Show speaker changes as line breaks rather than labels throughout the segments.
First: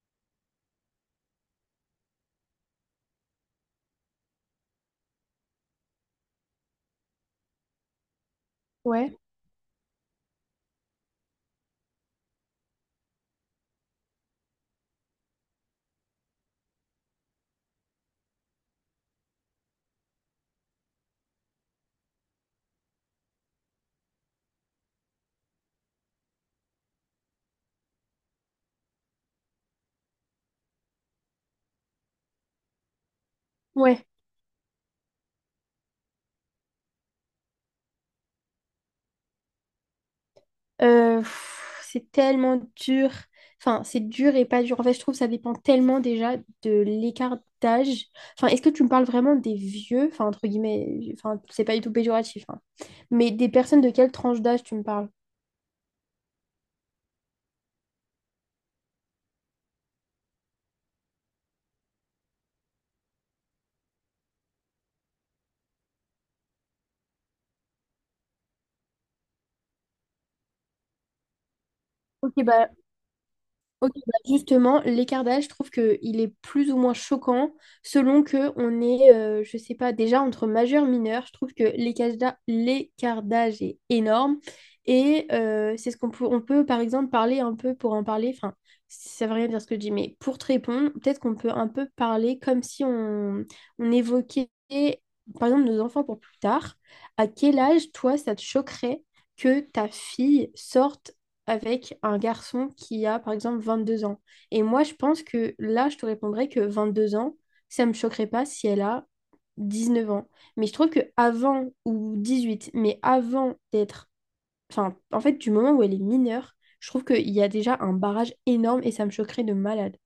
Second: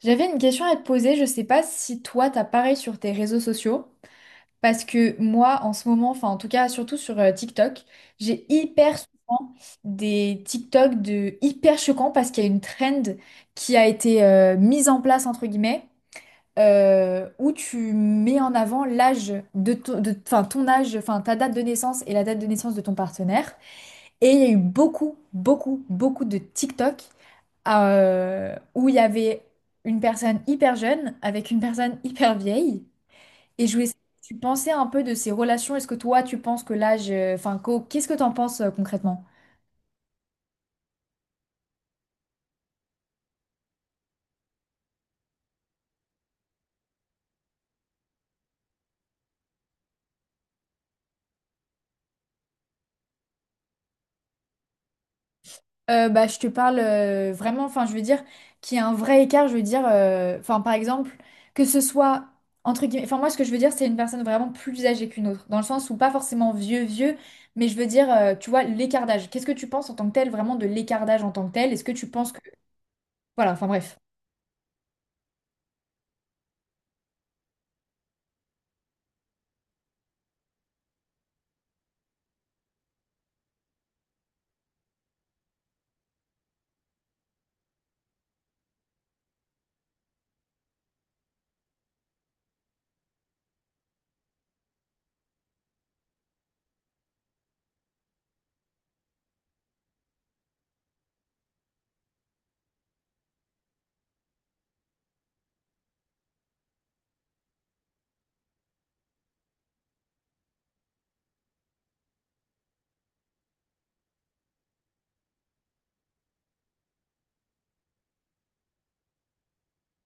J'avais une question à te poser, je sais pas si toi t'as pareil sur tes réseaux sociaux, parce que moi en ce moment, enfin en tout cas surtout sur TikTok, j'ai hyper
Ouais,
souvent des TikTok de hyper choquants parce qu'il y a une trend qui a été mise en place entre guillemets où tu mets en avant l'âge de enfin, ton âge, enfin, ta date de naissance et la date de naissance de ton partenaire. Et il y a eu beaucoup, beaucoup, beaucoup de TikTok où il y avait une personne hyper jeune avec une personne hyper vieille. Et je voulais savoir
ouais.
ce tu pensais un peu de ces relations. Est-ce que toi, tu penses que l'âge, enfin, qu'est-ce que tu en penses concrètement?
Euh, pff, c'est tellement dur. Enfin, c'est dur et pas dur. En fait, je trouve que ça dépend tellement déjà de l'écart d'âge. Enfin, est-ce que tu me parles vraiment des vieux? Enfin, entre guillemets, enfin, c'est pas du tout péjoratif, hein. Mais des personnes de quelle tranche d'âge tu me parles?
Bah, je te parle vraiment, enfin, je veux dire qu'il y a un vrai écart, je veux dire, enfin, par exemple, que ce soit entre guillemets, enfin, moi, ce que je veux dire, c'est une personne vraiment plus âgée qu'une autre, dans le sens où pas forcément vieux, vieux, mais je veux dire, tu vois, l'écart d'âge. Qu'est-ce que tu penses en tant que tel, vraiment de l'écart d'âge en tant que tel? Est-ce que tu penses
Ok,
que...
bah
Voilà, enfin,
Ok,
bref.
bah justement, l'écart d'âge, je trouve qu'il est plus ou moins choquant selon que on est, je sais pas, déjà entre majeur, mineur. Je trouve que l'écart d'âge est énorme. Et c'est ce qu'on peut, par exemple, parler un peu pour en parler. Enfin, ça veut rien dire ce que je dis, mais pour te répondre, peut-être qu'on peut un peu parler comme si on évoquait, par exemple, nos enfants pour plus tard. À quel âge, toi, ça te choquerait que ta fille sorte avec un garçon qui a, par exemple, 22 ans. Et moi, je pense que là, je te répondrais que 22 ans, ça me choquerait pas si elle a 19 ans. Mais je trouve que avant, ou 18 mais avant d'être... Enfin, en fait, du moment où elle est mineure, je trouve qu'il y a déjà un barrage énorme et ça me choquerait de malade.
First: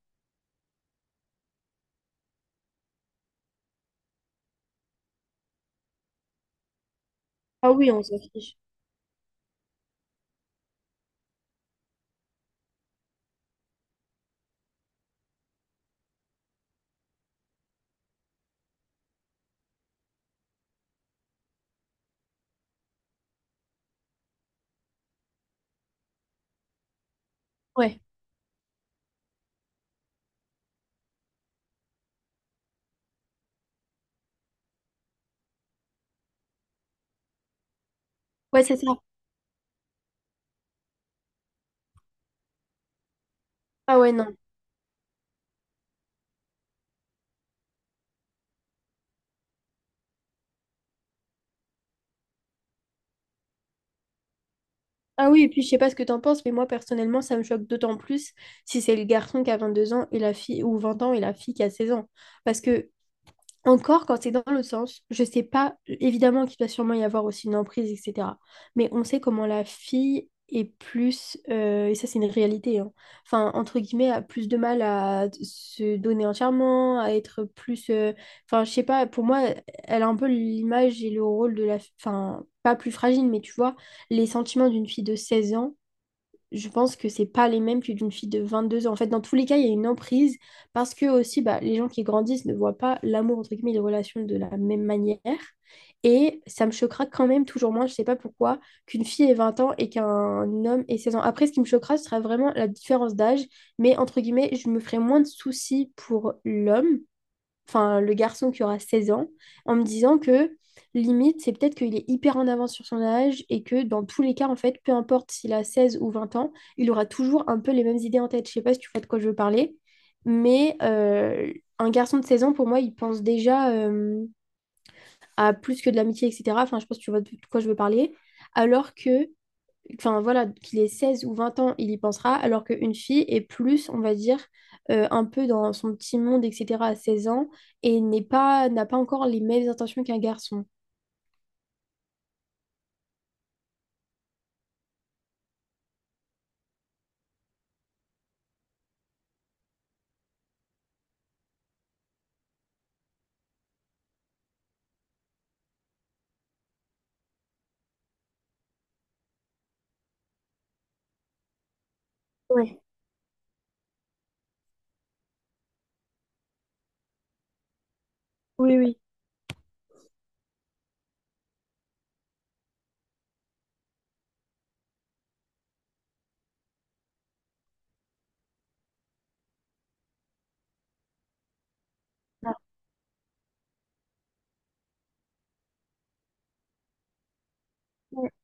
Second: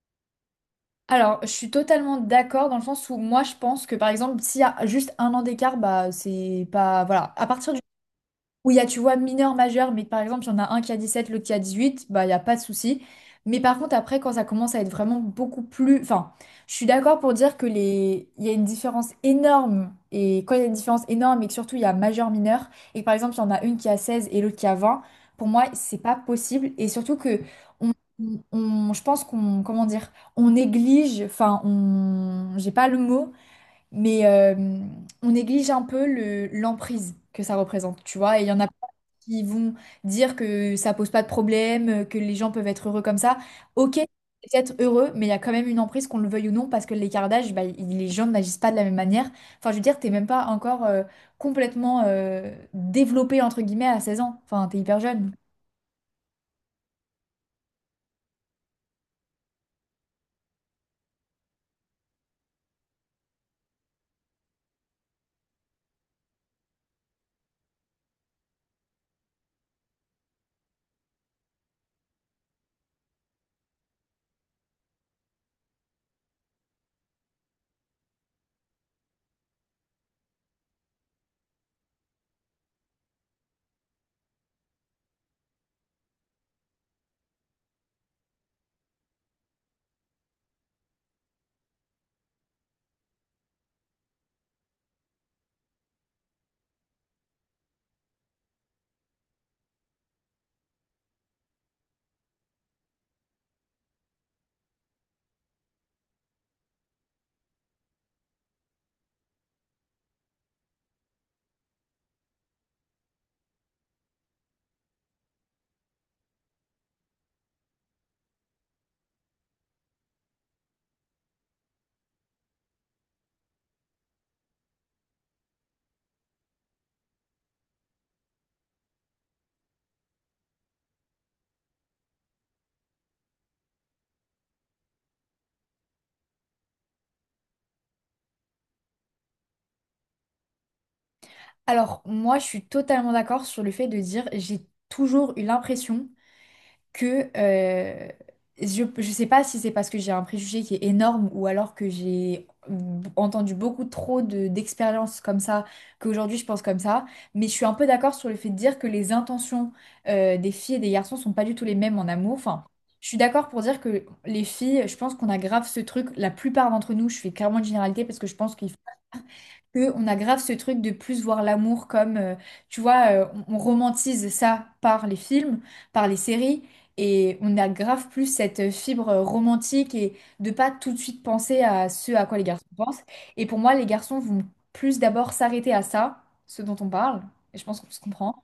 Alors, je suis totalement d'accord dans le sens où moi, je pense que, par exemple, s'il y a juste un an d'écart, bah, c'est pas... Voilà. À
Ah
partir du
oui, on s'en fiche.
où il y a, tu vois, mineur, majeur, mais que, par exemple, il y en a un qui a 17, l'autre qui a 18, bah, il n'y a pas de souci. Mais par contre, après, quand ça commence à être vraiment beaucoup plus... Enfin, je suis d'accord pour dire que les... il y a une différence énorme. Et quand il y a une différence énorme et que surtout, il y a majeur, mineur, et que, par exemple, il y en a une qui a 16 et l'autre qui a 20, pour moi, c'est pas possible. Et surtout que... on-
Ouais,
je pense qu'on, comment dire, on néglige, enfin, j'ai pas le mot, mais on néglige un peu le, l'emprise que ça représente, tu vois. Et il y en
ouais,
a
c'est ça.
qui vont dire que ça pose pas de problème, que les gens peuvent être heureux comme ça. Ok,
Ah
c'est
ouais, non.
peut-être heureux, mais il y a quand même une emprise, qu'on le veuille ou non, parce que l'écart d'âge, bah, il... les gens n'agissent pas de la même manière. Enfin, je veux dire, t'es même pas encore complètement développé, entre guillemets, à 16 ans. Enfin, t'es hyper
Ah
jeune.
oui, et puis je sais pas ce que t'en penses, mais moi personnellement, ça me choque d'autant plus si c'est le garçon qui a 22 ans et la fille, ou 20 ans et la fille qui a 16 ans. Parce que Encore quand c'est dans le sens, je sais pas, évidemment qu'il doit sûrement y avoir aussi une emprise, etc. Mais on sait comment la fille est plus, et ça c'est une réalité, hein, enfin, entre guillemets, a plus de mal à se donner entièrement, à être plus, enfin, je sais pas, pour moi, elle a un peu l'image et le rôle de la, enfin, pas plus fragile, mais tu vois, les sentiments d'une fille de 16 ans, je pense que c'est pas les mêmes que d'une fille de 22 ans. En fait, dans tous les cas, il y a une emprise parce que aussi, bah, les gens qui grandissent ne voient pas l'amour, entre guillemets, les relations de la même manière. Et ça me choquera quand même toujours moins, je sais pas pourquoi, qu'une fille ait 20 ans et qu'un homme ait 16 ans. Après, ce qui me choquera, ce sera vraiment la différence d'âge. Mais entre guillemets, je me ferai moins de soucis pour l'homme enfin le garçon qui aura 16 ans, en me disant que limite, c'est peut-être qu'il est hyper en avance sur son âge et que dans tous les cas, en fait, peu importe s'il a 16 ou 20 ans, il aura toujours un peu les mêmes idées en tête. Je sais pas si tu vois de quoi je veux parler, mais un garçon de 16 ans, pour moi, il pense déjà à plus que de l'amitié, etc. Enfin, je pense que tu vois de quoi je veux parler. Alors que enfin voilà, qu'il ait 16 ou 20 ans, il y pensera, alors qu'une fille est plus, on va dire, un peu dans son petit monde, etc., à 16 ans, et n'est pas, n'a pas encore les mêmes intentions qu'un garçon.
Alors, moi, je suis totalement d'accord sur le fait de dire, j'ai toujours eu l'impression que je ne sais pas si c'est parce que j'ai un préjugé qui est énorme ou alors que j'ai entendu beaucoup trop d'expériences comme ça, qu'aujourd'hui je pense comme ça, mais je suis un peu d'accord sur le fait de dire que les intentions des filles et des garçons sont pas du tout les mêmes en amour. Enfin,
Ouais.
je suis d'accord pour dire que les filles, je pense qu'on a grave ce truc, la plupart d'entre nous, je fais clairement une généralité parce que je pense que
Oui, oui.
on a grave ce truc de plus voir l'amour comme, tu vois, on romantise ça par les films, par les séries, et on a grave plus cette fibre romantique et de pas tout de suite penser à ce à quoi les
Ah.
garçons pensent. Et pour moi, les garçons vont plus d'abord s'arrêter à ça, ce dont on parle, et je pense qu'on se
Ouais.
comprend.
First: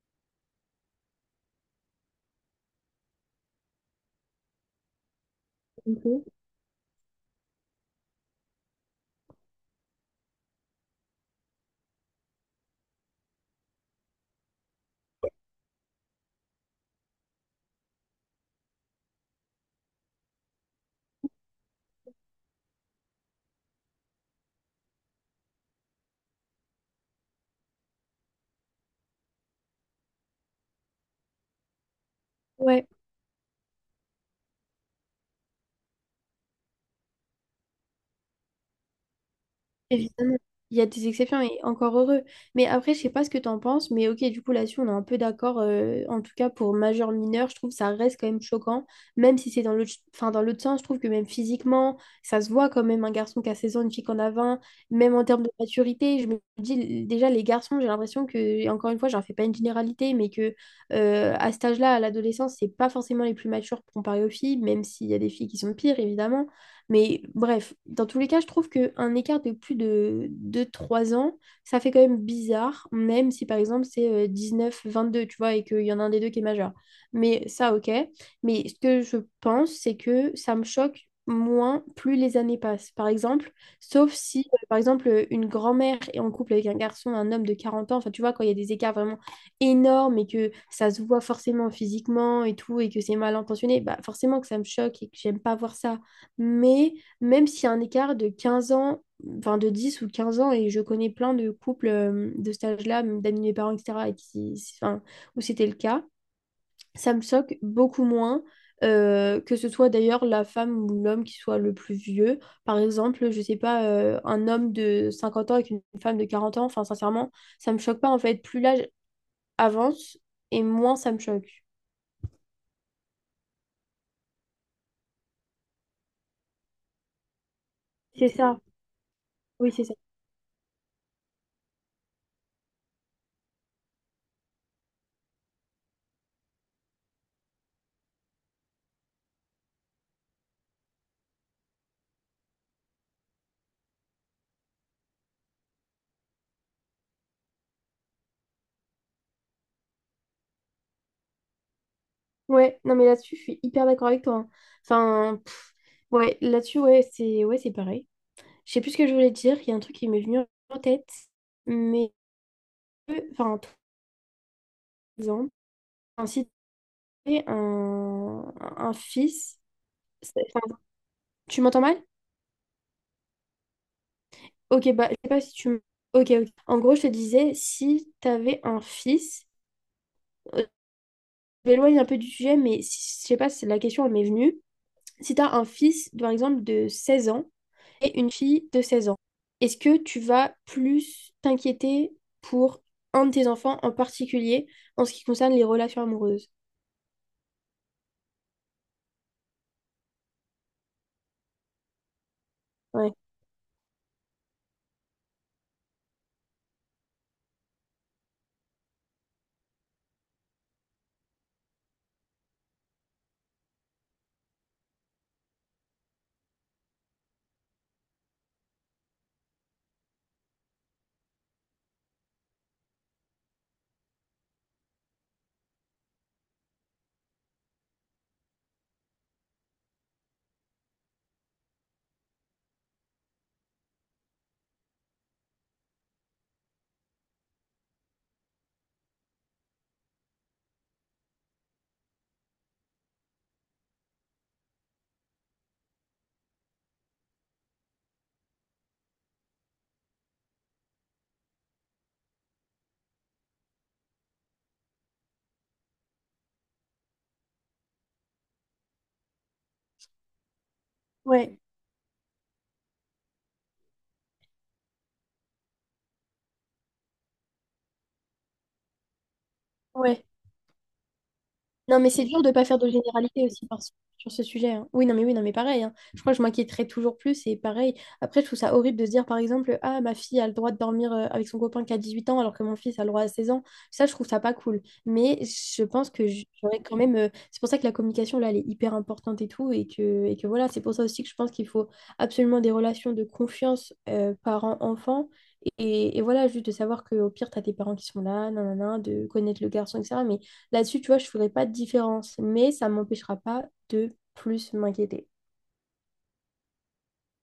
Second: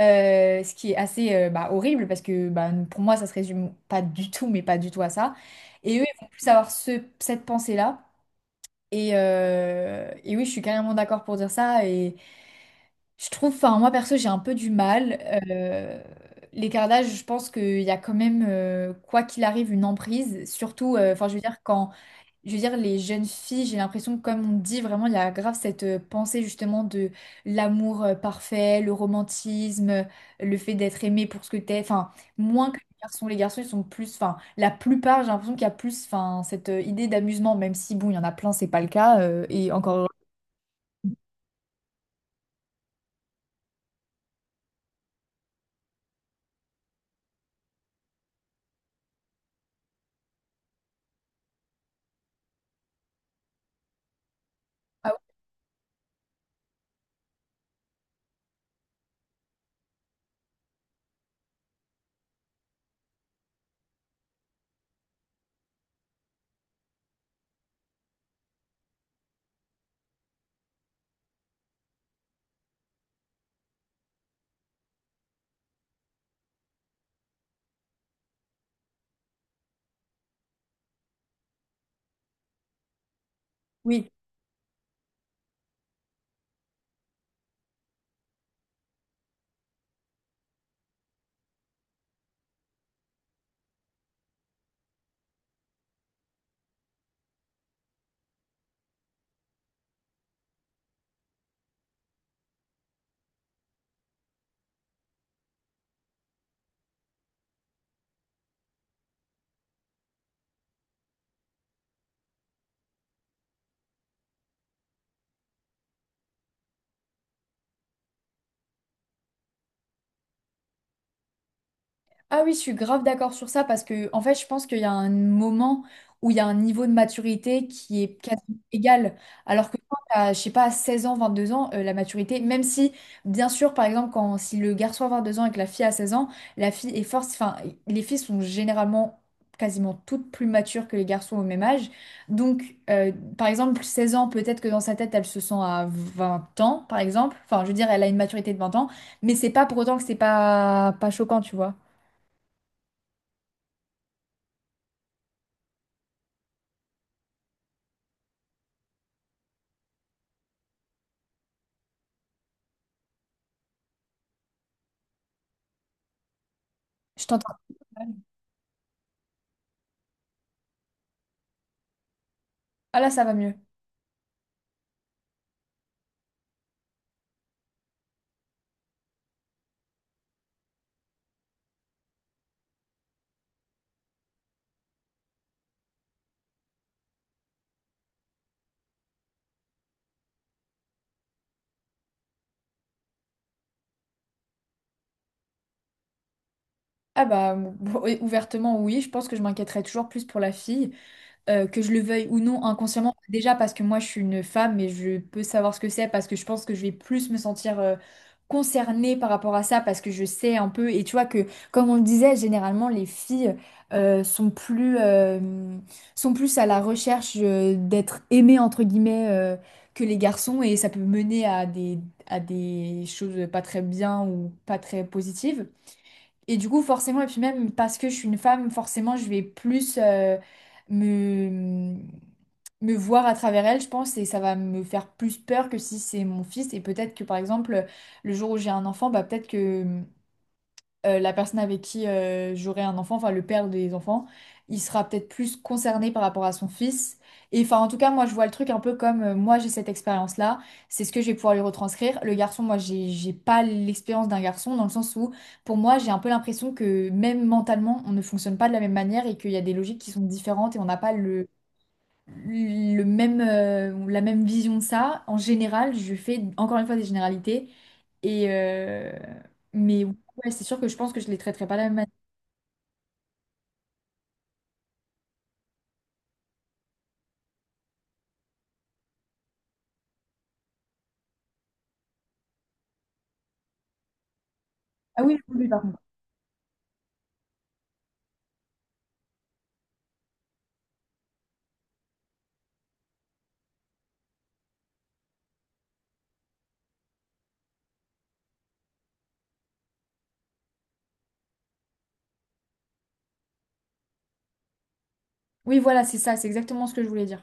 Ce qui est assez bah, horrible parce que bah, pour moi ça se résume pas du tout mais pas du tout à ça et eux ils
Ok.
vont plus avoir cette pensée-là et oui, je suis carrément d'accord pour dire ça. Et je trouve, enfin, moi perso, j'ai un peu du mal. Euh, L'écart d'âge, je pense qu'il y a quand même, quoi qu'il arrive, une emprise. Surtout, enfin, je veux dire, quand les jeunes filles, j'ai l'impression que, comme on dit, vraiment, il y a grave cette pensée justement de l'amour parfait, le romantisme, le fait d'être aimé pour ce que t'es. Enfin, moins que les
Ouais,
garçons. Les garçons, ils sont plus. Enfin, la plupart, j'ai l'impression qu'il y a plus enfin, cette idée d'amusement, même si, bon, il y en a plein, c'est pas le cas. Et encore.
évidemment, il y a des exceptions et encore heureux. Mais après, je sais pas ce que tu en penses, mais ok, du coup, là-dessus, on est un peu d'accord. En tout cas, pour majeur mineur, je trouve que ça reste quand même choquant, même si c'est dans l'autre, enfin, dans l'autre sens, je trouve que même physiquement, ça se voit quand même un garçon qui a 16 ans, une fille qui en a 20,
Ah
même en termes de maturité. Je me dis, déjà, les garçons, j'ai l'impression que, et encore une fois, j'en fais pas une généralité, mais que à cet âge-là, à l'adolescence, c'est pas forcément les plus matures comparé aux filles, même s'il y a des filles qui sont pires, évidemment. Mais bref, dans tous les cas, je trouve qu'un écart de plus de 2 ou 3 ans, ça fait quand même bizarre, même si par exemple c'est 19-22 tu vois, et qu'il y en a un des deux qui est majeur. Mais ça, ok. Mais ce que je pense, c'est que ça me choque moins plus les années passent. Par exemple,
oui. Oui.
sauf si, par exemple, une grand-mère est en couple avec un garçon, un homme de 40 ans, enfin, tu vois, quand il y a des écarts vraiment énormes et que ça se voit forcément physiquement et tout, et que c'est mal intentionné, bah forcément que ça me choque et que j'aime pas voir ça. Mais même s'il y a un écart de 15 ans, enfin de 10 ou 15 ans, et je connais plein de couples de cet âge-là, même d'amis de mes parents, etc., et qui, enfin, où c'était le cas, ça me choque beaucoup moins que ce soit d'ailleurs la femme ou l'homme qui soit le plus vieux. Par exemple, je sais pas, un homme de 50 ans avec une femme de 40 ans, enfin sincèrement, ça me choque pas en fait. Plus l'âge avance et moins ça me choque.
Ah oui, je suis grave d'accord sur ça parce que, en fait, je pense qu'il y a un moment où il y a un niveau de maturité qui est
C'est
quasi
ça,
égal. Alors
oui,
que
c'est ça.
quand t'as, je sais pas, 16 ans, 22 ans, la maturité, même si, bien sûr, par exemple, quand, si le garçon a 2 ans et que la fille a 16 ans, la fille est force, enfin, les filles sont généralement quasiment toutes plus matures que les garçons au même âge. Donc, euh, par exemple, 16 ans, peut-être que dans sa tête, elle se sent à 20 ans, par exemple. Enfin, je veux dire, elle a une maturité de 20 ans, mais c'est pas pour autant que c'est pas choquant, tu vois.
Ouais, non mais là-dessus, je suis hyper d'accord avec toi, hein. Enfin, ouais, là-dessus, ouais, c'est pareil. Je sais plus ce que je voulais dire, il y a un truc qui m'est venu en tête, mais enfin, par exemple, enfin, si tu
Je
avais
t'entends.
un fils, enfin, tu m'entends mal?
Ah là, ça va mieux.
Ok, bah, je sais pas si Ok, ok. En gros, je te disais, si tu avais un fils, euh, je m'éloigne un peu du sujet, mais je sais pas, c'est la question, elle m'est venue. Si tu as un fils, par exemple, de 16 ans et une fille de 16 ans, est-ce que tu vas plus t'inquiéter pour un de tes enfants en particulier en ce qui concerne les relations amoureuses?
Ah bah, bon, et ouvertement, oui, je pense que je m'inquiéterais toujours plus pour la fille, que je le veuille ou non
Ouais,
inconsciemment. Déjà parce que moi, je suis une femme et je peux savoir ce que c'est, parce que je pense que je vais plus me sentir concernée par rapport à ça, parce que je sais un peu. Et tu vois que, comme on le disait, généralement, les filles sont sont plus à la recherche d'être aimées, entre guillemets, que les garçons, et ça peut mener à des choses pas très bien ou pas très positives. Et du coup, forcément, et puis même parce que je suis une femme, forcément, je vais plus me, me voir à travers elle, je pense, et ça va me faire plus peur que si c'est mon fils. Et peut-être que, par exemple, le jour où j'ai un enfant, bah, peut-être que la personne avec qui j'aurai un enfant, enfin le père des enfants, il sera peut-être plus concerné par rapport à son fils. Et enfin, en tout cas, moi, je vois le truc un peu comme moi, j'ai cette expérience-là, c'est ce que je vais pouvoir lui retranscrire. Le garçon, moi, j'ai pas l'expérience d'un garçon, dans le sens où, pour moi, j'ai un peu l'impression que même mentalement, on ne fonctionne pas de la même manière et qu'il y a des logiques qui sont différentes et on n'a pas le
ouais,
le même, la même vision de ça. En général, je fais encore une fois des généralités. Et mais ouais,
ouais.
c'est sûr que je pense que je les traiterai pas de la même
Non,
manière.
mais c'est dur de ne pas faire de généralité aussi sur ce sujet, hein. Oui, non, mais pareil, hein. Je crois que je m'inquiéterais toujours plus et pareil. Après, je trouve ça horrible de se dire, par exemple, ah, ma fille a le droit de dormir avec son copain qui a 18 ans alors que mon fils a le droit à 16 ans. Ça, je trouve ça pas cool.
Ah oui,
Mais
oui, oui,
je
pardon.
pense que j'aurais quand même. C'est pour ça que la communication, là, elle est hyper importante et tout. Et que voilà, c'est pour ça aussi que je pense qu'il faut absolument des relations de confiance parents-enfants. Et voilà, juste de savoir qu'au pire, tu as tes parents qui sont là, nanana, de connaître le garçon, etc. Mais là-dessus, tu vois, je ferai pas de différence, mais ça m'empêchera pas de plus m'inquiéter.
Oui, voilà, c'est ça, c'est exactement ce que je voulais dire.